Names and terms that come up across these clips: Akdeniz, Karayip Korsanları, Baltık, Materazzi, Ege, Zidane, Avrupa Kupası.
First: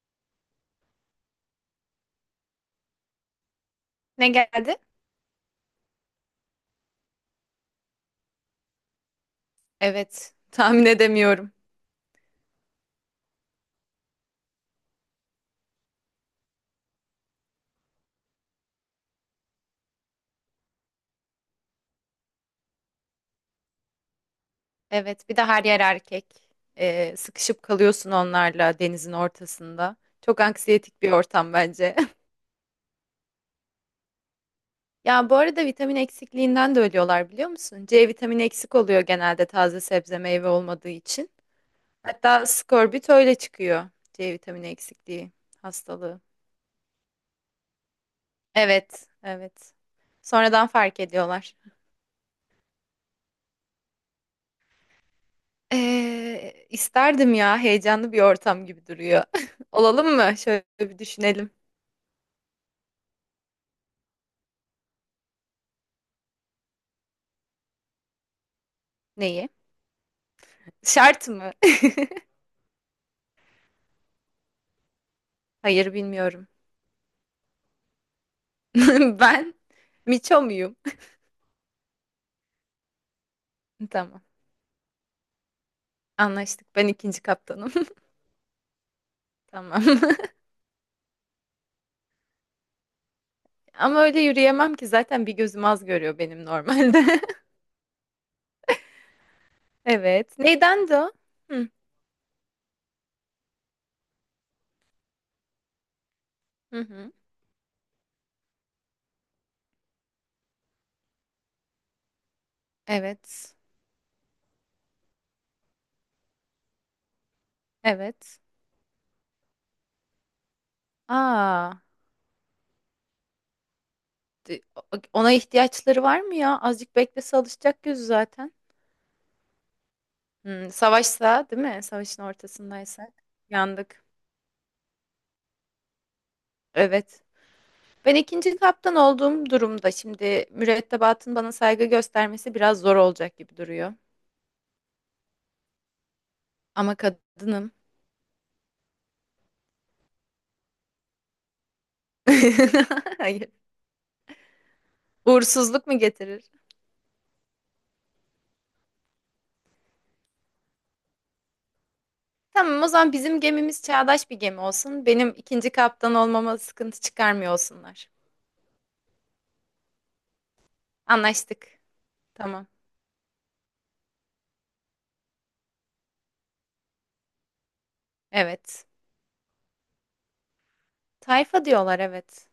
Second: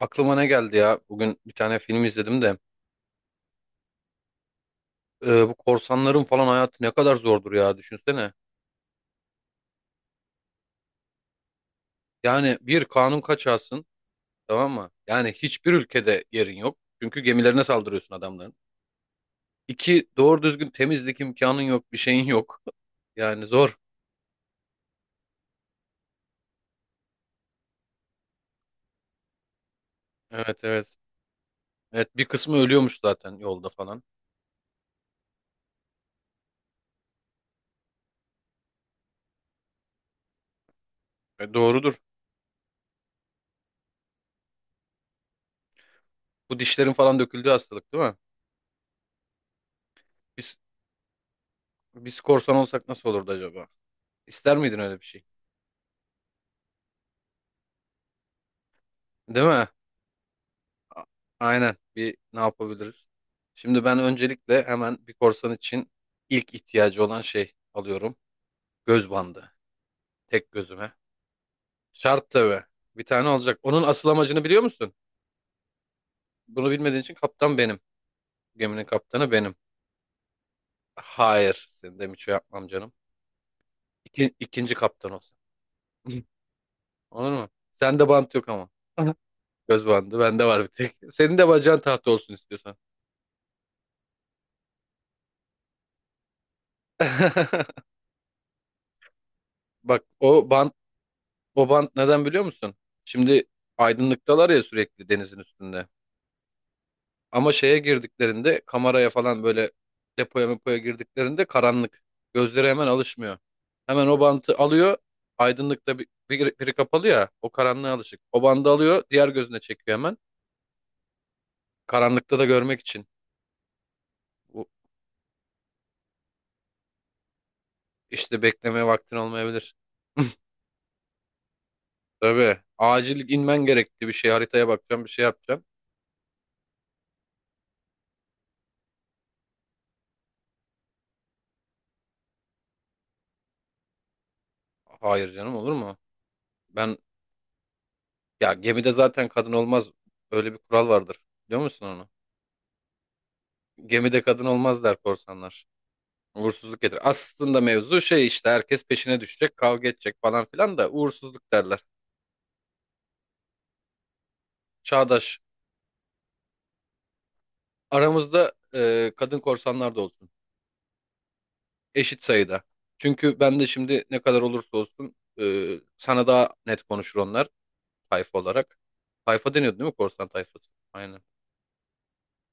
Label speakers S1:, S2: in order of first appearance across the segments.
S1: Aklıma ne geldi ya? Bugün bir tane film izledim de.
S2: Ne geldi?
S1: Bu korsanların falan hayatı ne kadar zordur ya düşünsene.
S2: Evet, tahmin edemiyorum.
S1: Yani bir kanun kaçağısın, tamam mı? Yani hiçbir ülkede yerin yok. Çünkü gemilerine saldırıyorsun adamların. İki doğru düzgün temizlik imkanın yok, bir şeyin yok. Yani zor.
S2: Evet, bir de her yer erkek. Sıkışıp kalıyorsun onlarla denizin ortasında. Çok
S1: Evet, evet.
S2: anksiyetik bir ortam bence.
S1: Evet, bir kısmı ölüyormuş zaten yolda falan.
S2: Ya bu arada vitamin eksikliğinden de ölüyorlar biliyor musun? C vitamini eksik oluyor genelde taze sebze meyve olmadığı için.
S1: E, doğrudur.
S2: Hatta skorbut öyle çıkıyor. C vitamini eksikliği hastalığı.
S1: Bu dişlerin falan döküldüğü hastalık değil mi?
S2: Evet, evet.
S1: Biz,
S2: Sonradan fark ediyorlar.
S1: biz korsan olsak nasıl olurdu acaba? İster miydin öyle bir şey?
S2: İsterdim ya, heyecanlı bir ortam gibi duruyor.
S1: Değil mi?
S2: Olalım mı? Şöyle bir
S1: A-
S2: düşünelim.
S1: Aynen. Bir ne yapabiliriz? Şimdi ben öncelikle hemen bir korsan için ilk ihtiyacı olan şey alıyorum. Göz
S2: Neyi?
S1: bandı. Tek gözüme.
S2: Şart mı?
S1: Şart tabii. Bir tane olacak. Onun asıl amacını biliyor musun?
S2: Hayır, bilmiyorum.
S1: Bunu bilmediğin için kaptan benim. Geminin kaptanı benim.
S2: Ben Miço muyum?
S1: Hayır. Senin de miço yapmam canım.
S2: Tamam.
S1: İki, ikinci kaptan olsun.
S2: Anlaştık. Ben ikinci
S1: Olur mu?
S2: kaptanım.
S1: Sende bant yok ama.
S2: Tamam.
S1: Göz bandı. Bende var bir tek. Senin de bacağın tahta olsun istiyorsan.
S2: Ama öyle yürüyemem ki, zaten bir gözüm az görüyor benim normalde.
S1: Bak
S2: Evet.
S1: o bant
S2: Neyden de o? Hı
S1: O bant neden biliyor musun? Şimdi aydınlıktalar ya sürekli denizin üstünde.
S2: hı. Hı.
S1: Ama şeye girdiklerinde, kameraya falan böyle, depoya mepoya girdiklerinde karanlık. Gözleri hemen alışmıyor.
S2: Evet.
S1: Hemen o bantı alıyor. Aydınlıkta biri kapalı ya, o karanlığa alışık.
S2: Evet.
S1: O bandı alıyor, diğer gözüne çekiyor hemen.
S2: Aa,
S1: Karanlıkta da görmek için.
S2: d-
S1: Bu
S2: ona ihtiyaçları var mı ya? Azıcık beklese alışacak gözü
S1: işte
S2: zaten.
S1: beklemeye vaktin olmayabilir.
S2: Hmm, savaşsa, değil mi? Savaşın
S1: Tabii
S2: ortasındaysak
S1: acil inmen
S2: yandık.
S1: gerekti, bir şey haritaya bakacağım, bir şey yapacağım.
S2: Evet. Ben ikinci kaptan olduğum durumda şimdi mürettebatın bana saygı göstermesi biraz zor olacak gibi duruyor.
S1: Hayır canım, olur mu?
S2: Ama
S1: Ben
S2: kadınım.
S1: Ya gemide zaten kadın olmaz. Öyle bir kural vardır. Biliyor musun onu?
S2: Hayır.
S1: Gemide kadın olmaz der korsanlar.
S2: Uğursuzluk mu getirir?
S1: Uğursuzluk getirir. Aslında mevzu şey işte, herkes peşine düşecek, kavga edecek falan filan da uğursuzluk derler.
S2: Tamam, o zaman bizim gemimiz çağdaş bir gemi olsun. Benim
S1: Çağdaş,
S2: ikinci kaptan olmama sıkıntı çıkarmıyor olsunlar.
S1: aramızda kadın korsanlar da olsun.
S2: Anlaştık.
S1: Eşit sayıda.
S2: Tamam.
S1: Çünkü ben de şimdi ne kadar olursa olsun sana daha net konuşur onlar, tayfa olarak.
S2: Evet.
S1: Tayfa deniyordu değil mi, korsan tayfası? Aynen.
S2: Tayfa diyorlar, evet.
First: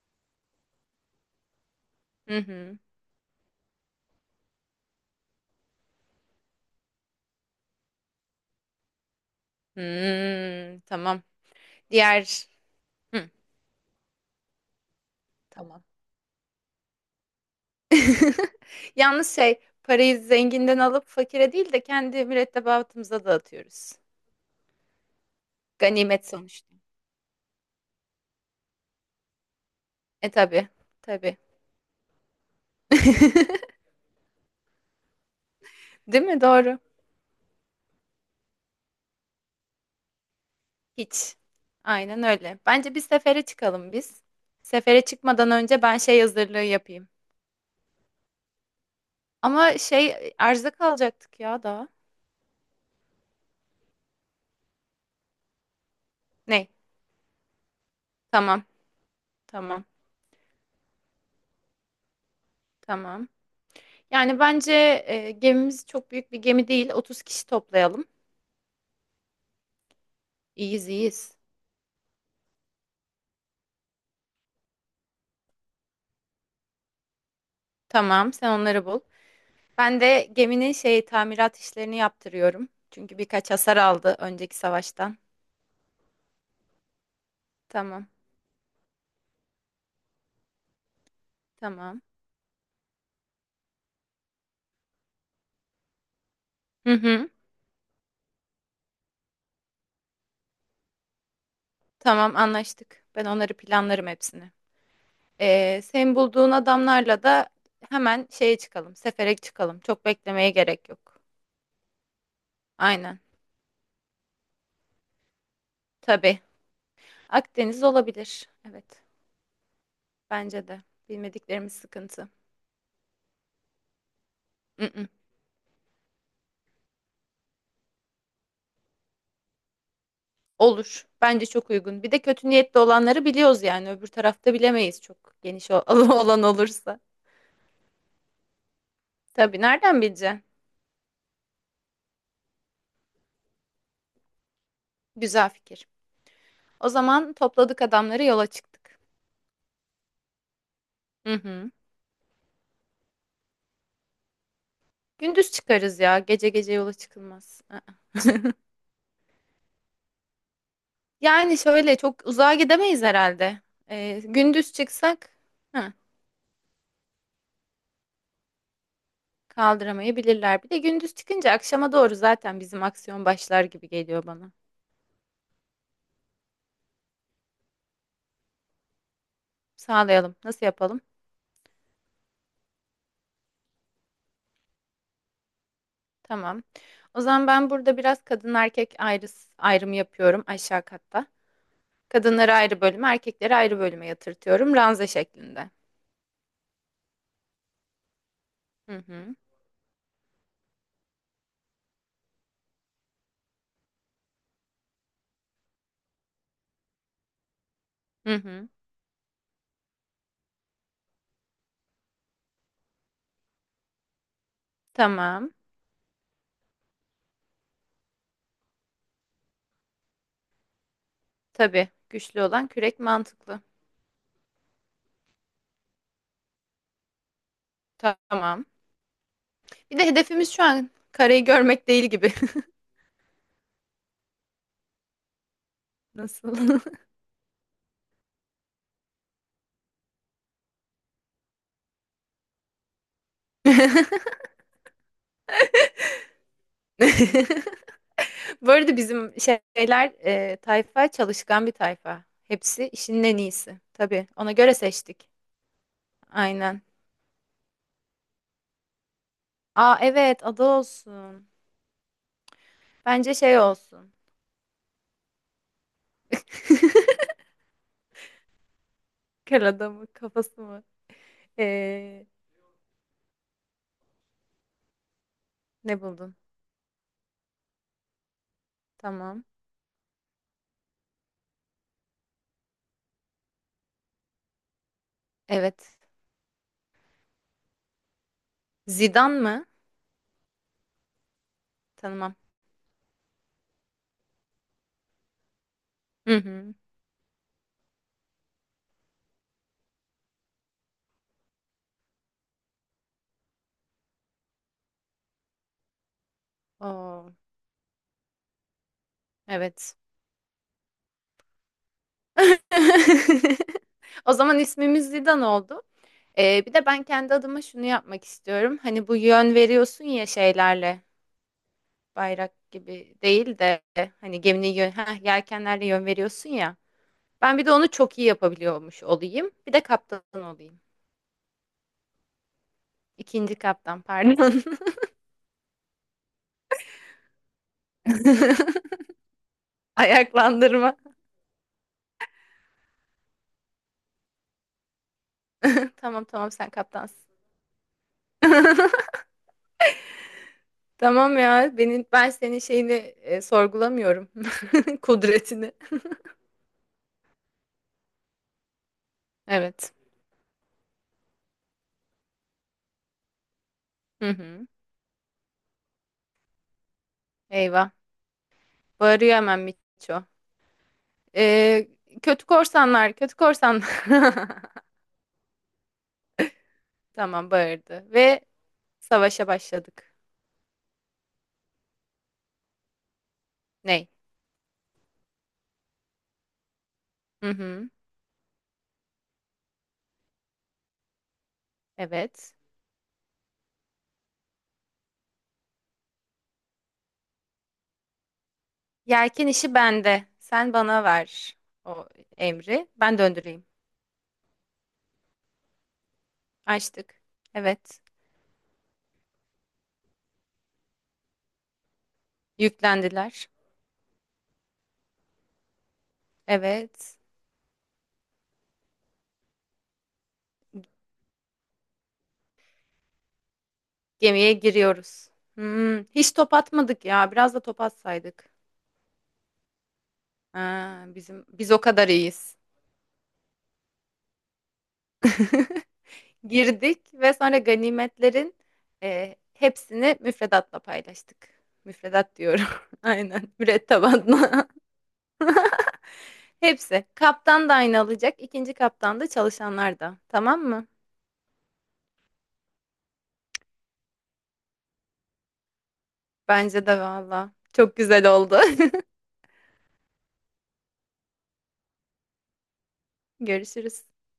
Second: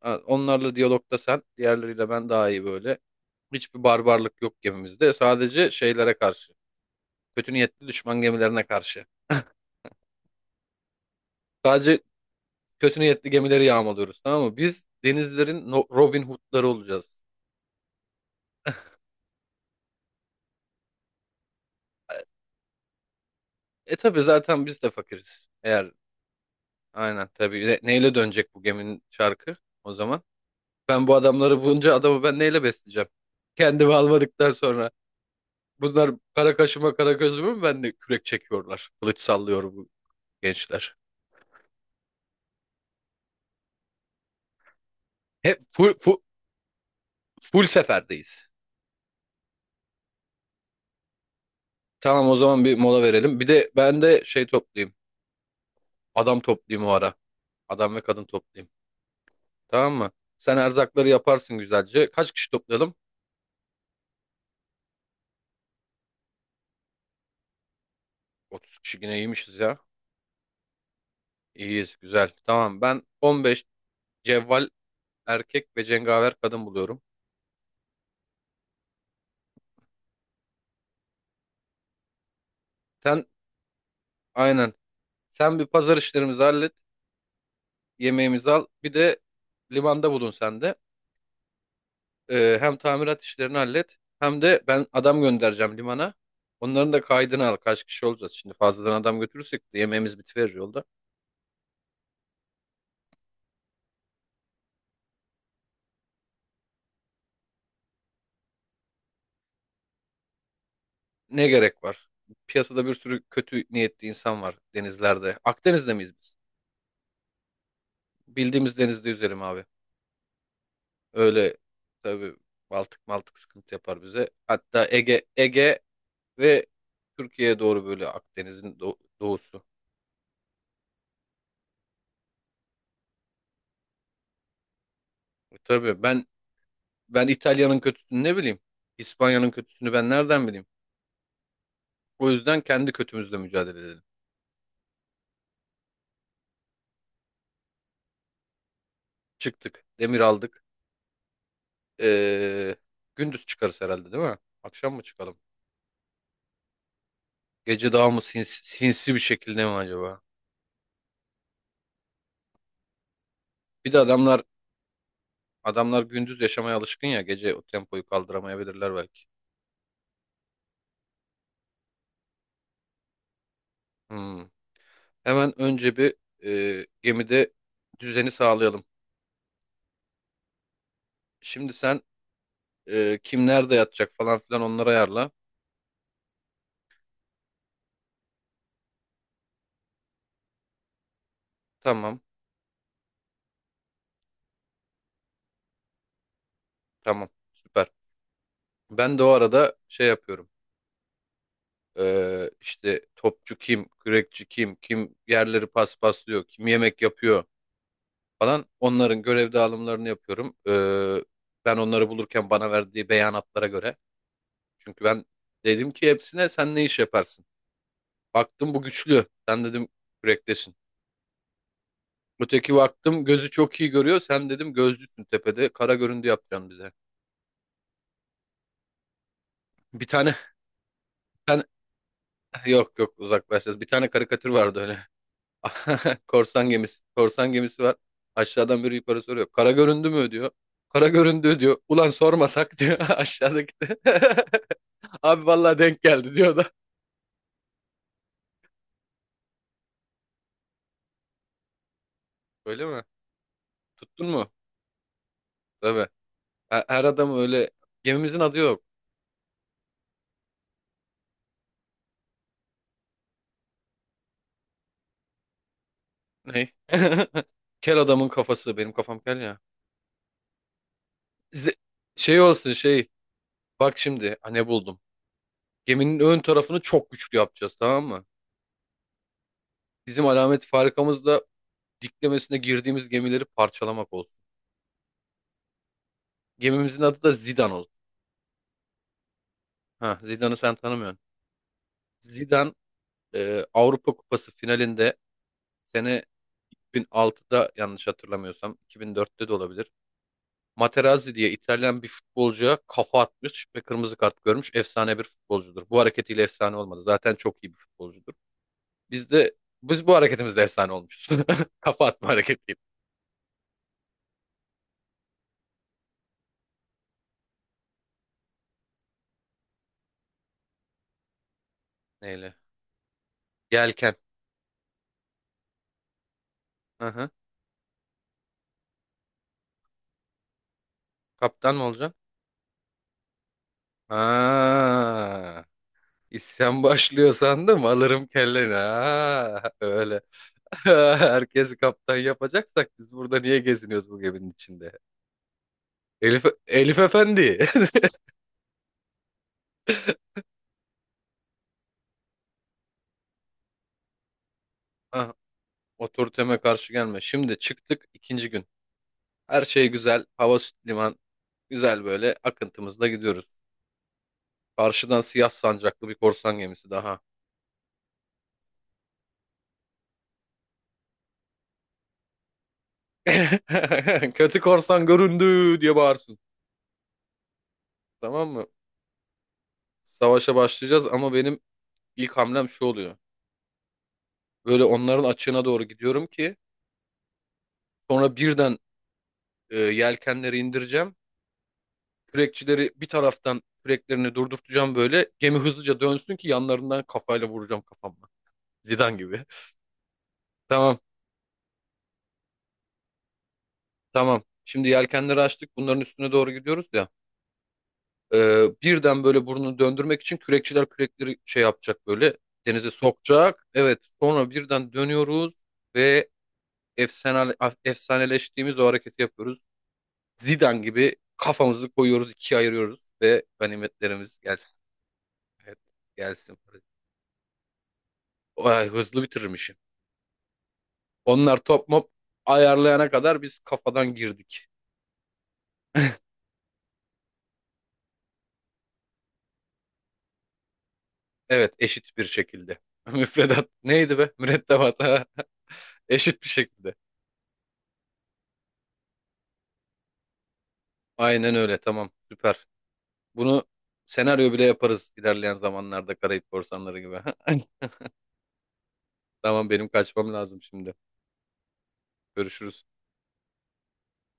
S1: Ha, onlarla diyalogda sen, diğerleriyle ben,
S2: Hı
S1: daha iyi
S2: hı.
S1: böyle. Hiçbir barbarlık yok gemimizde. Sadece şeylere karşı. Kötü niyetli düşman gemilerine karşı.
S2: Hmm, tamam.
S1: Sadece
S2: Diğer...
S1: kötü
S2: Hı,
S1: niyetli gemileri yağmalıyoruz, tamam mı? Biz denizlerin
S2: tamam.
S1: Robin Hood'ları olacağız.
S2: Yalnız şey, parayı zenginden alıp fakire değil de kendi mürettebatımıza
S1: E
S2: dağıtıyoruz.
S1: e, tabii zaten biz de fakiriz. Eğer
S2: Ganimet sonuçta.
S1: aynen, tabii. Neyle dönecek bu geminin çarkı o zaman?
S2: E tabii.
S1: Ben bu
S2: Tabii.
S1: adamları, bunca adamı ben neyle besleyeceğim? Kendimi almadıktan sonra bunlar
S2: Değil mi?
S1: kara
S2: Doğru.
S1: kaşıma kara gözüme mi ben de kürek çekiyorlar? Kılıç sallıyor bu gençler.
S2: Hiç. Aynen öyle. Bence bir sefere çıkalım biz. Sefere çıkmadan
S1: Hep
S2: önce ben şey hazırlığı yapayım.
S1: full seferdeyiz.
S2: Ama şey, arıza kalacaktık ya daha.
S1: Tamam o zaman bir mola verelim. Bir de ben de şey toplayayım. Adam
S2: Ne?
S1: toplayayım o ara. Adam ve kadın
S2: Tamam.
S1: toplayayım.
S2: Tamam.
S1: Tamam mı? Sen erzakları yaparsın güzelce. Kaç kişi toplayalım?
S2: Tamam. Yani bence, gemimiz çok büyük bir gemi değil. 30 kişi toplayalım.
S1: 30 kişi yine iyiymişiz ya.
S2: İyiyiz, iyiyiz.
S1: İyiyiz güzel. Tamam ben 15 cevval erkek ve cengaver kadın buluyorum.
S2: Tamam, sen onları bul. Ben de geminin şey tamirat işlerini yaptırıyorum. Çünkü
S1: Sen
S2: birkaç hasar aldı önceki
S1: aynen.
S2: savaştan.
S1: Sen bir pazar işlerimizi hallet.
S2: Tamam,
S1: Yemeğimizi al. Bir de limanda bulun sen de.
S2: tamam.
S1: Hem tamirat işlerini hallet, hem de ben adam göndereceğim limana.
S2: Hı
S1: Onların da
S2: hı.
S1: kaydını al. Kaç kişi olacağız şimdi, fazladan adam götürürsek de yemeğimiz bitiverir yolda.
S2: Tamam, anlaştık. Ben onları planlarım hepsini. Senin bulduğun adamlarla da hemen şeye çıkalım. Sefere çıkalım. Çok beklemeye gerek yok.
S1: Ne gerek var? Piyasada bir
S2: Aynen.
S1: sürü kötü niyetli insan var denizlerde. Akdeniz'de miyiz biz?
S2: Tabii. Akdeniz olabilir.
S1: Bildiğimiz
S2: Evet.
S1: denizde yüzelim abi.
S2: Bence de.
S1: Öyle
S2: Bilmediklerimiz sıkıntı.
S1: tabii, Baltık Maltık sıkıntı yapar bize.
S2: Hı
S1: Hatta
S2: hı.
S1: Ege ve Türkiye'ye doğru böyle, Akdeniz'in doğusu.
S2: Olur. Bence çok uygun. Bir de kötü niyetli olanları biliyoruz yani. Öbür tarafta bilemeyiz, çok
S1: E
S2: geniş
S1: tabii
S2: alan olursa.
S1: ben İtalya'nın kötüsünü ne bileyim? İspanya'nın
S2: Tabii,
S1: kötüsünü
S2: nereden
S1: ben
S2: bileceksin?
S1: nereden bileyim? O yüzden kendi kötümüzle mücadele edelim.
S2: Güzel fikir. O zaman topladık adamları, yola çıktık.
S1: Çıktık. Demir aldık.
S2: Hı hı.
S1: Ee, gündüz çıkarız herhalde değil mi? Akşam mı çıkalım?
S2: Gündüz çıkarız ya. Gece gece yola çıkılmaz. Aa.
S1: Gece daha mı sinsi bir şekilde mi acaba?
S2: Yani şöyle çok uzağa gidemeyiz herhalde.
S1: Bir de
S2: Gündüz çıksak, hı,
S1: adamlar gündüz yaşamaya alışkın ya. Gece o tempoyu kaldıramayabilirler belki.
S2: kaldıramayabilirler. Bir de gündüz çıkınca akşama doğru zaten bizim aksiyon başlar gibi geliyor
S1: Hmm.
S2: bana.
S1: Hemen önce bir, gemide düzeni sağlayalım.
S2: Sağlayalım. Nasıl yapalım?
S1: Şimdi sen, kim nerede yatacak falan filan, onları ayarla.
S2: Tamam. O zaman ben burada biraz kadın erkek ayrı, ayrımı yapıyorum aşağı katta.
S1: Tamam.
S2: Kadınları ayrı bölüme, erkekleri ayrı bölüme yatırtıyorum ranza şeklinde.
S1: Tamam. Süper.
S2: Hı
S1: Ben de o
S2: hı.
S1: arada şey yapıyorum. İşte topçu kim, kürekçi kim, kim yerleri paspaslıyor, kim yemek yapıyor
S2: Hı
S1: falan.
S2: hı.
S1: Onların görev dağılımlarını yapıyorum. Ben onları bulurken bana verdiği beyanatlara göre. Çünkü ben
S2: Tamam.
S1: dedim ki hepsine, sen ne iş yaparsın? Baktım bu güçlü. Sen dedim kürektesin.
S2: Tabii. Güçlü olan
S1: Öteki
S2: kürek
S1: baktım gözü
S2: mantıklı.
S1: çok iyi görüyor. Sen dedim gözlüsün tepede. Kara göründü yapacaksın bize.
S2: Tamam. Bir
S1: Bir
S2: de
S1: tane
S2: hedefimiz şu an karayı
S1: ben
S2: görmek değil gibi.
S1: yok yok, uzaklaşacağız. Bir tane karikatür vardı öyle. Korsan
S2: Nasıl?
S1: gemisi. Korsan gemisi var. Aşağıdan biri yukarı soruyor. Kara göründü mü diyor. Kara göründü diyor. Ulan sormasak diyor aşağıdaki de. Abi vallahi denk geldi diyor da.
S2: Bu arada bizim şeyler, tayfa çalışkan bir tayfa.
S1: Öyle
S2: Hepsi
S1: mi?
S2: işinin en iyisi.
S1: Tuttun
S2: Tabii.
S1: mu?
S2: Ona göre seçtik.
S1: Tabii.
S2: Aynen.
S1: Her adam öyle. Gemimizin adı yok.
S2: Aa, evet, adı olsun. Bence şey olsun.
S1: Ne? Kel adamın kafası. Benim kafam kel ya.
S2: Kar adamı kafası mı?
S1: Z-
S2: Ee,
S1: Şey olsun şey. Bak şimdi. Ha, ne buldum.
S2: Ne
S1: Geminin
S2: buldun?
S1: ön tarafını çok güçlü yapacağız, tamam mı?
S2: Tamam.
S1: Bizim alamet farikamız da diklemesine girdiğimiz gemileri parçalamak olsun.
S2: Evet.
S1: Gemimizin adı da Zidane oldu.
S2: Zidane mı?
S1: Ha, Zidane'ı sen tanımıyorsun.
S2: Tanımam.
S1: Zidane Avrupa Kupası finalinde, sene
S2: Hı hı.
S1: 2006'da, yanlış hatırlamıyorsam 2004'te de olabilir. Materazzi diye İtalyan bir futbolcuya kafa atmış ve kırmızı kart görmüş. Efsane bir futbolcudur. Bu hareketiyle efsane olmadı.
S2: Oo,
S1: Zaten çok iyi bir futbolcudur. Biz de
S2: evet.
S1: Biz bu hareketimizle efsane olmuşuz. Kafa atma hareketiyle.
S2: O zaman ismimiz Zidane oldu. Bir de ben kendi adıma şunu yapmak istiyorum. Hani bu yön veriyorsun ya şeylerle,
S1: Neyle?
S2: bayrak gibi değil de
S1: Yelken.
S2: hani geminin yön, yelkenlerle yön veriyorsun ya.
S1: Hı hı.
S2: Ben bir de onu çok iyi yapabiliyormuş olayım. Bir de kaptan olayım.
S1: Kaptan mı olacaksın?
S2: İkinci kaptan, pardon.
S1: Ha. İsyan başlıyor sandım, alırım kelleni. Ha, öyle.
S2: Ayaklandırma.
S1: Herkesi kaptan yapacaksak biz burada niye geziniyoruz bu geminin içinde?
S2: Tamam, tamam, sen
S1: Elif
S2: kaptansın.
S1: Efendi.
S2: Tamam ya, ben senin şeyini, sorgulamıyorum.
S1: Ah,
S2: Kudretini.
S1: otoriteme karşı gelme. Şimdi çıktık, ikinci gün. Her şey
S2: Evet.
S1: güzel. Hava süt liman. Güzel böyle akıntımızla gidiyoruz.
S2: Hı hı.
S1: Karşıdan siyah sancaklı bir korsan gemisi daha.
S2: Eyvah. Bağırıyor hemen Miço. Ee, Kötü korsanlar, kötü korsanlar.
S1: Kötü korsan göründü diye bağırsın.
S2: Tamam, bağırdı. Ve
S1: Tamam mı?
S2: savaşa başladık.
S1: Savaşa başlayacağız ama benim ilk hamlem şu oluyor.
S2: Ney?
S1: Böyle onların açığına doğru gidiyorum ki
S2: Hı hı.
S1: sonra birden, yelkenleri indireceğim.
S2: Evet.
S1: Kürekçileri bir taraftan küreklerini durdurtacağım böyle. Gemi hızlıca dönsün ki yanlarından kafayla vuracağım, kafamla. Zidane gibi.
S2: Yelken işi bende. Sen
S1: Tamam,
S2: bana ver o emri. Ben döndüreyim.
S1: tamam. Şimdi yelkenleri açtık. Bunların üstüne doğru gidiyoruz ya.
S2: Açtık. Evet.
S1: E, Birden böyle burnunu döndürmek için kürekçiler kürekleri şey yapacak böyle. Denize
S2: Yüklendiler.
S1: sokacak. Evet, sonra birden dönüyoruz ve
S2: Evet.
S1: efsane, efsaneleştiğimiz o hareketi yapıyoruz. Zidane gibi kafamızı koyuyoruz, ikiye ayırıyoruz ve ganimetlerimiz
S2: Gemiye
S1: gelsin.
S2: giriyoruz.
S1: Evet,
S2: Hmm, hiç top
S1: gelsin.
S2: atmadık ya. Biraz da top atsaydık.
S1: Ay, hızlı bitirmişim.
S2: Ha, bizim
S1: Onlar
S2: biz o
S1: top
S2: kadar
S1: mop
S2: iyiyiz.
S1: ayarlayana kadar biz kafadan girdik.
S2: Girdik ve sonra ganimetlerin, hepsini müfredatla paylaştık.
S1: Evet, eşit bir
S2: Müfredat diyorum.
S1: şekilde.
S2: Aynen.
S1: Müfredat neydi be?
S2: Mürettebatla.
S1: Mürettebat ha. Eşit bir şekilde.
S2: Hepsi. Kaptan da aynı alacak, ikinci kaptan da, çalışanlar da. Tamam mı?
S1: Aynen öyle. Tamam, süper. Bunu senaryo bile yaparız ilerleyen zamanlarda, Karayip
S2: Bence
S1: Korsanları
S2: de
S1: gibi.
S2: valla. Çok güzel oldu.
S1: Tamam, benim kaçmam lazım şimdi. Görüşürüz.
S2: Görüşürüz.